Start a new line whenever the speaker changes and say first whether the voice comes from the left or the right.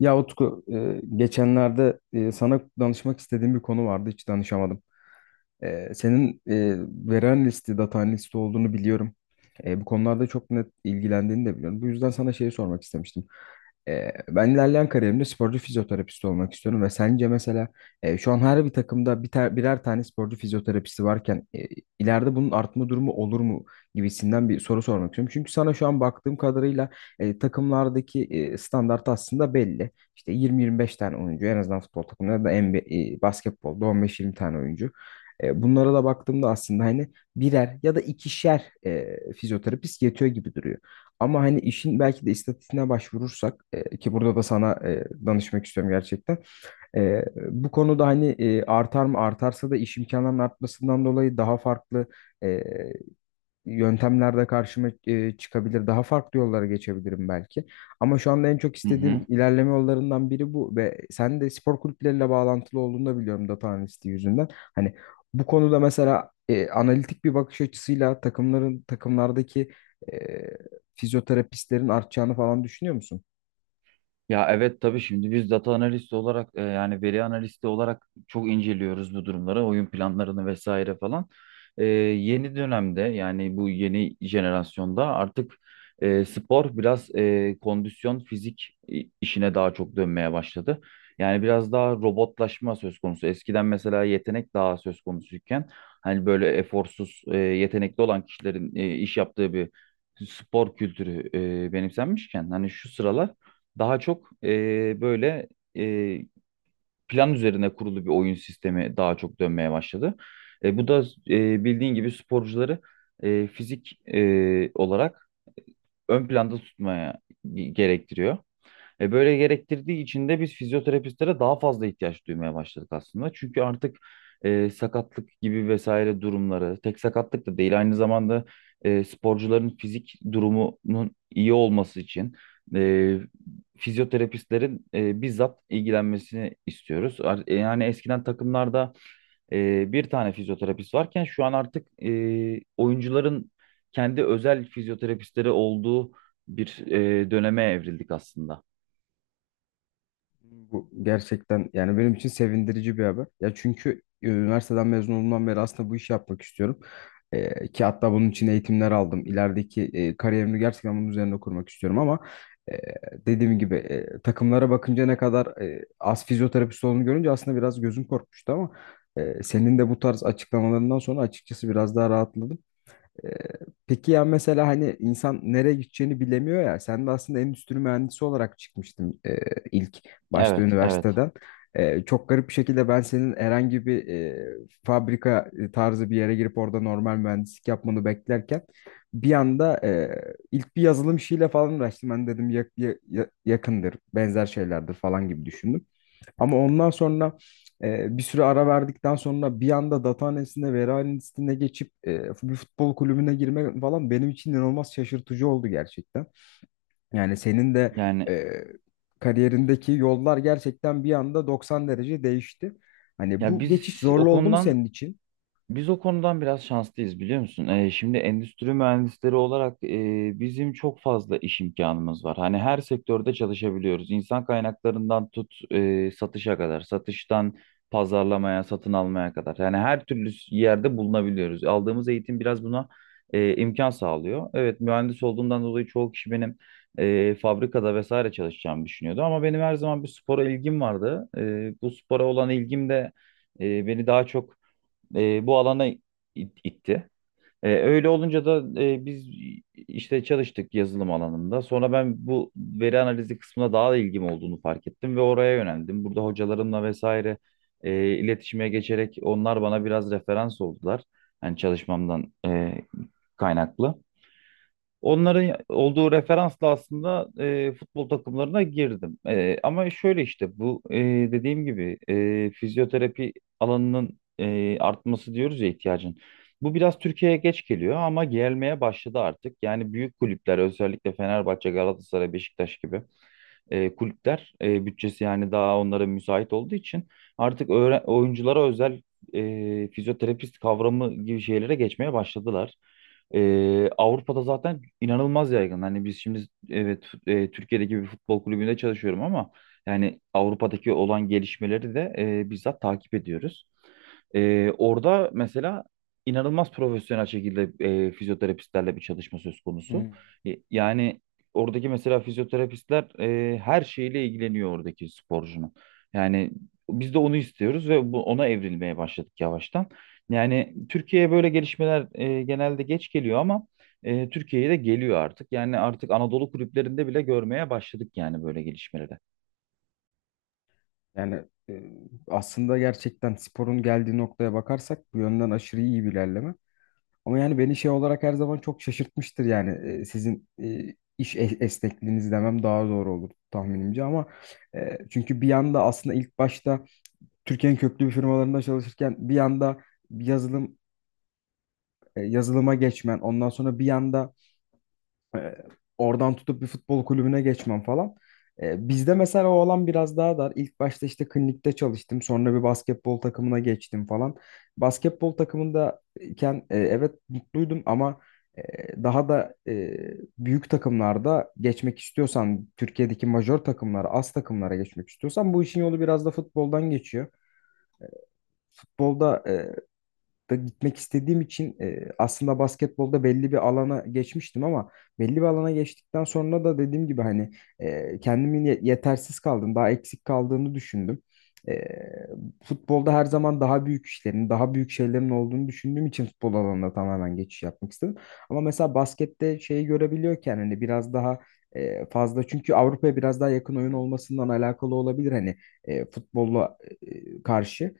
left: Ya Utku, geçenlerde sana danışmak istediğim bir konu vardı. Hiç danışamadım. Senin veri analisti, data analisti olduğunu biliyorum. Bu konularda çok net ilgilendiğini de biliyorum. Bu yüzden sana şeyi sormak istemiştim. Ben ilerleyen kariyerimde sporcu fizyoterapist olmak istiyorum ve sence mesela şu an her bir takımda birer tane sporcu fizyoterapisti varken ileride bunun artma durumu olur mu gibisinden bir soru sormak istiyorum. Çünkü sana şu an baktığım kadarıyla takımlardaki standart aslında belli. İşte 20-25 tane oyuncu en azından futbol takımlarında da NBA, basketbolda 15-20 tane oyuncu. Bunlara da baktığımda aslında hani birer ya da ikişer fizyoterapist yetiyor gibi duruyor. Ama hani işin belki de istatistiğine başvurursak ki burada da sana danışmak istiyorum gerçekten. E, bu konuda hani artar mı, artarsa da iş imkanlarının artmasından dolayı daha farklı e, yöntemlerde karşıma çıkabilir. Daha farklı yollara geçebilirim belki. Ama şu anda en çok
right: Hı
left: istediğim
right: hı.
left: ilerleme yollarından biri bu ve sen de spor kulüpleriyle bağlantılı olduğunu da biliyorum, data analisti yüzünden. Hani bu konuda mesela analitik bir bakış açısıyla takımlardaki e, fizyoterapistlerin artacağını falan düşünüyor musun?
right: Ya evet, tabii, şimdi biz data analisti olarak yani veri analisti olarak çok inceliyoruz bu durumları, oyun planlarını vesaire falan. Yeni dönemde, yani bu yeni jenerasyonda artık spor biraz kondisyon fizik işine daha çok dönmeye başladı. Yani biraz daha robotlaşma söz konusu. Eskiden mesela yetenek daha söz konusuyken hani böyle eforsuz, yetenekli olan kişilerin iş yaptığı bir spor kültürü benimsenmişken, hani şu sıralar daha çok böyle e, plan üzerine kurulu bir oyun sistemi daha çok dönmeye başladı. Bu da bildiğin gibi sporcuları fizik olarak ön planda tutmaya gerektiriyor. E, böyle gerektirdiği için de biz fizyoterapistlere daha fazla ihtiyaç duymaya başladık aslında. Çünkü artık sakatlık gibi vesaire durumları, tek sakatlık da değil, aynı zamanda sporcuların fizik durumunun iyi olması için e, fizyoterapistlerin bizzat ilgilenmesini istiyoruz. Yani eskiden takımlarda bir tane fizyoterapist varken şu an artık oyuncuların kendi özel fizyoterapistleri olduğu bir döneme evrildik aslında.
left: Bu gerçekten yani benim için sevindirici bir haber. Ya çünkü üniversiteden mezun olduğumdan beri aslında bu işi yapmak istiyorum. Ki hatta bunun için eğitimler aldım. İlerideki kariyerimi gerçekten bunun üzerine kurmak istiyorum ama e, dediğim gibi takımlara bakınca ne kadar az fizyoterapist olduğunu görünce aslında biraz gözüm korkmuştu, ama senin de bu tarz açıklamalarından sonra açıkçası biraz daha rahatladım. Ee, Peki ya mesela hani insan nereye gideceğini bilemiyor ya. Sen de aslında endüstri mühendisi olarak çıkmıştın ilk başta
right: Evet, evet.
left: üniversiteden. Çok garip bir şekilde ben senin herhangi bir fabrika tarzı bir yere girip orada normal mühendislik yapmanı beklerken bir anda ilk bir yazılım işiyle falan uğraştım. Ben dedim yakındır, benzer şeylerdir falan gibi düşündüm. Ama ondan sonra bir süre ara verdikten sonra bir anda data analistine, veri analistine geçip bir futbol kulübüne girmek falan benim için inanılmaz şaşırtıcı oldu gerçekten. Yani senin de
right: Yani
left: e, kariyerindeki yollar gerçekten bir anda 90 derece değişti. Hani
right: ya
left: bu
right: biz
left: geçiş
right: o
left: zorlu oldu mu
right: konudan
left: senin için?
right: biz o konudan biraz şanslıyız, biliyor musun? Şimdi endüstri mühendisleri olarak bizim çok fazla iş imkanımız var. Hani her sektörde çalışabiliyoruz. İnsan kaynaklarından tut satışa kadar, satıştan pazarlamaya, satın almaya kadar. Yani her türlü yerde bulunabiliyoruz. Aldığımız eğitim biraz buna imkan sağlıyor. Evet, mühendis olduğumdan dolayı çoğu kişi benim fabrikada vesaire çalışacağımı düşünüyordu. Ama benim her zaman bir spora ilgim vardı. E, bu spora olan ilgim de beni daha çok bu alana itti. Öyle olunca da biz işte çalıştık yazılım alanında. Sonra ben bu veri analizi kısmına daha da ilgim olduğunu fark ettim ve oraya yöneldim. Burada hocalarımla vesaire iletişime geçerek onlar bana biraz referans oldular. Yani çalışmamdan kaynaklı. Onların olduğu referansla aslında futbol takımlarına girdim. E, ama şöyle işte bu, dediğim gibi, fizyoterapi alanının artması diyoruz ya, ihtiyacın. Bu biraz Türkiye'ye geç geliyor ama gelmeye başladı artık. Yani büyük kulüpler, özellikle Fenerbahçe, Galatasaray, Beşiktaş gibi kulüpler, bütçesi yani daha onlara müsait olduğu için artık oyunculara özel fizyoterapist kavramı gibi şeylere geçmeye başladılar. E, Avrupa'da zaten inanılmaz yaygın. Hani biz şimdi evet, Türkiye'deki bir futbol kulübünde çalışıyorum ama yani Avrupa'daki olan gelişmeleri de bizzat takip ediyoruz. E, orada mesela inanılmaz profesyonel şekilde fizyoterapistlerle bir çalışma söz konusu.
left: Hmm.
right: E, yani oradaki mesela fizyoterapistler her şeyle ilgileniyor oradaki sporcunun. Yani biz de onu istiyoruz ve bu, ona evrilmeye başladık yavaştan. Yani Türkiye'ye böyle gelişmeler genelde geç geliyor ama Türkiye'ye de geliyor artık. Yani artık Anadolu kulüplerinde bile görmeye başladık yani böyle gelişmeleri.
left: Yani aslında gerçekten sporun geldiği noktaya bakarsak bu yönden aşırı iyi bir ilerleme. Ama yani beni şey olarak her zaman çok şaşırtmıştır, yani sizin esnekliğiniz demem daha doğru olur tahminimce, ama çünkü bir yanda aslında ilk başta Türkiye'nin köklü bir firmalarında çalışırken bir yanda yazılım yazılıma geçmen, ondan sonra bir yanda e, oradan tutup bir futbol kulübüne geçmem falan. Bizde mesela o alan biraz daha dar. İlk başta işte klinikte çalıştım. Sonra bir basketbol takımına geçtim falan. Basketbol takımındayken evet mutluydum, ama e, daha da büyük takımlarda geçmek istiyorsan, Türkiye'deki majör takımlara, az takımlara geçmek istiyorsan bu işin yolu biraz da futboldan geçiyor. Futbolda da gitmek istediğim için aslında basketbolda belli bir alana geçmiştim, ama belli bir alana geçtikten sonra da dediğim gibi hani yetersiz kaldım, daha eksik kaldığını düşündüm. E, futbolda her zaman daha büyük işlerin, daha büyük şeylerin olduğunu düşündüğüm için futbol alanına tamamen geçiş yapmak istedim. Ama mesela baskette şeyi görebiliyorken hani biraz daha fazla, çünkü Avrupa'ya biraz daha yakın oyun olmasından alakalı olabilir hani futbolla karşı.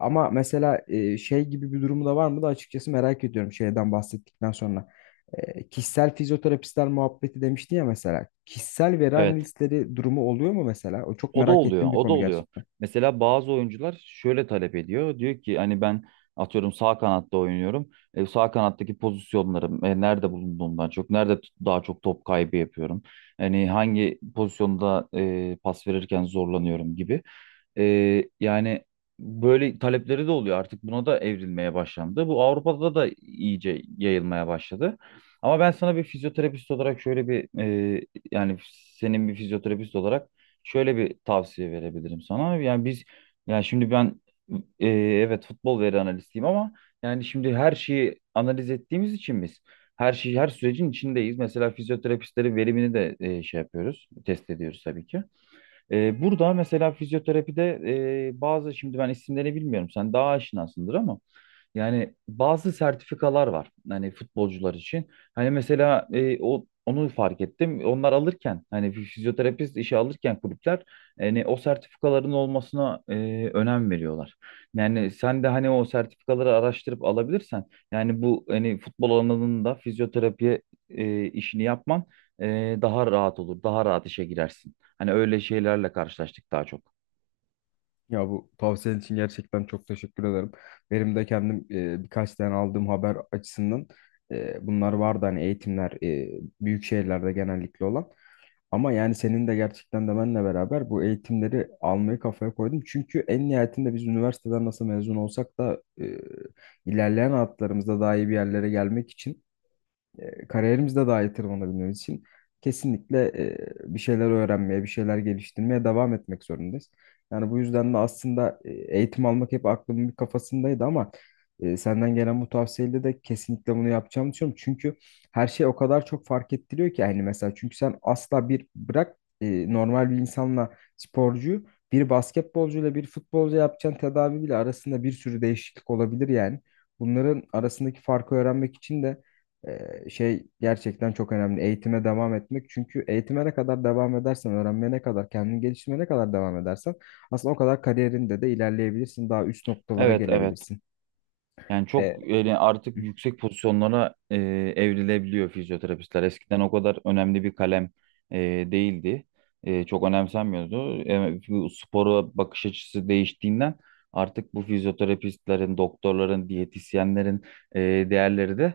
left: Ama mesela şey gibi bir durumu da var mı da açıkçası merak ediyorum, şeyden bahsettikten sonra. Kişisel fizyoterapistler muhabbeti demiştin ya mesela. Kişisel veri
right: Evet.
left: analistleri durumu oluyor mu mesela? O çok
right: O da
left: merak
right: oluyor,
left: ettiğim bir
right: o da
left: konu
right: oluyor.
left: gerçekten.
right: Mesela bazı oyuncular şöyle talep ediyor. Diyor ki hani ben atıyorum sağ kanatta oynuyorum. E, sağ kanattaki pozisyonlarım nerede bulunduğumdan çok, nerede daha çok top kaybı yapıyorum. Hani hangi pozisyonda pas verirken zorlanıyorum gibi. E, yani böyle talepleri de oluyor. Artık buna da evrilmeye başlandı. Bu Avrupa'da da iyice yayılmaya başladı. Ama ben sana bir fizyoterapist olarak şöyle bir, e, yani senin bir fizyoterapist olarak şöyle bir tavsiye verebilirim sana. Yani biz yani şimdi ben evet futbol veri analistiyim ama yani şimdi her şeyi analiz ettiğimiz için biz her şeyi, her sürecin içindeyiz. Mesela fizyoterapistlerin verimini de şey yapıyoruz, test ediyoruz tabii ki. E, burada mesela fizyoterapide bazı, şimdi ben isimlerini bilmiyorum, sen daha aşinasındır ama yani bazı sertifikalar var hani futbolcular için. Hani mesela e, o onu fark ettim. Onlar alırken, hani fizyoterapist işe alırken kulüpler hani o sertifikaların olmasına önem veriyorlar. Yani sen de hani o sertifikaları araştırıp alabilirsen yani bu, hani futbol alanında fizyoterapi işini yapman daha rahat olur. Daha rahat işe girersin. Hani öyle şeylerle karşılaştık daha çok.
left: Ya bu tavsiyen için gerçekten çok teşekkür ederim. Benim de kendim birkaç tane aldığım haber açısından bunlar vardı hani, eğitimler büyük şehirlerde genellikle olan. Ama yani senin de gerçekten de benle beraber bu eğitimleri almayı kafaya koydum. Çünkü en nihayetinde biz üniversiteden nasıl mezun olsak da ilerleyen hayatlarımızda daha iyi bir yerlere gelmek için kariyerimizde daha iyi tırmanabilmemiz için kesinlikle bir şeyler öğrenmeye, bir şeyler geliştirmeye devam etmek zorundayız. Yani bu yüzden de aslında eğitim almak hep aklımın bir kafasındaydı, ama senden gelen bu tavsiyeyle de kesinlikle bunu yapacağımı düşünüyorum. Çünkü her şey o kadar çok fark ettiriyor ki, hani mesela, çünkü sen asla bir bırak normal bir insanla sporcuyu, bir basketbolcuyla bir futbolcu yapacağın tedavi bile arasında bir sürü değişiklik olabilir yani. Bunların arasındaki farkı öğrenmek için de şey gerçekten çok önemli. Eğitime devam etmek. Çünkü eğitime ne kadar devam edersen, öğrenmeye ne kadar, kendini geliştirmeye ne kadar devam edersen aslında o kadar kariyerinde de ilerleyebilirsin. Daha üst noktalara
right: Evet, evet.
left: gelebilirsin.
right: Yani çok
left: Ee,
right: öyle artık yüksek pozisyonlara evrilebiliyor fizyoterapistler. Eskiden o kadar önemli bir kalem e, değildi. E, çok önemsenmiyordu. E, bu spora bakış açısı değiştiğinden artık bu fizyoterapistlerin, doktorların, diyetisyenlerin e, değerleri de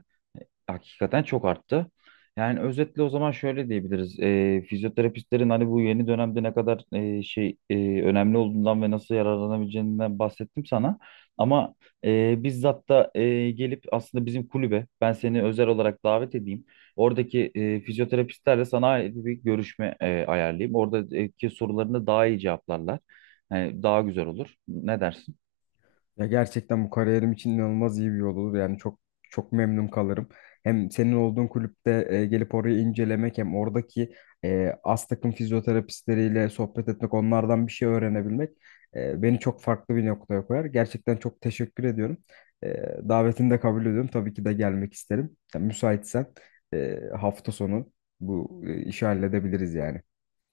right: hakikaten çok arttı. Yani özetle o zaman şöyle diyebiliriz. Fizyoterapistlerin hani bu yeni dönemde ne kadar önemli olduğundan ve nasıl yararlanabileceğinden bahsettim sana. Ama bizzat da gelip aslında bizim kulübe ben seni özel olarak davet edeyim. Oradaki fizyoterapistlerle sana ait bir görüşme ayarlayayım. Oradaki sorularını daha iyi cevaplarlar. Yani daha güzel olur. Ne dersin?
left: Ya gerçekten bu kariyerim için inanılmaz iyi bir yol olur. Yani çok çok memnun kalırım. Hem senin olduğun kulüpte gelip orayı incelemek, hem oradaki az takım fizyoterapistleriyle sohbet etmek, onlardan bir şey öğrenebilmek beni çok farklı bir noktaya koyar. Gerçekten çok teşekkür ediyorum. E, davetini de kabul ediyorum. Tabii ki de gelmek isterim. Yani müsaitsen hafta sonu bu işi halledebiliriz yani.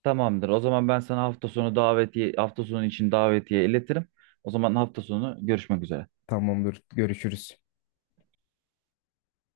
right: Tamamdır. O zaman ben sana hafta sonu davetiye, hafta sonu için davetiye iletirim. O zaman hafta sonu görüşmek üzere.
left: Tamamdır. Görüşürüz.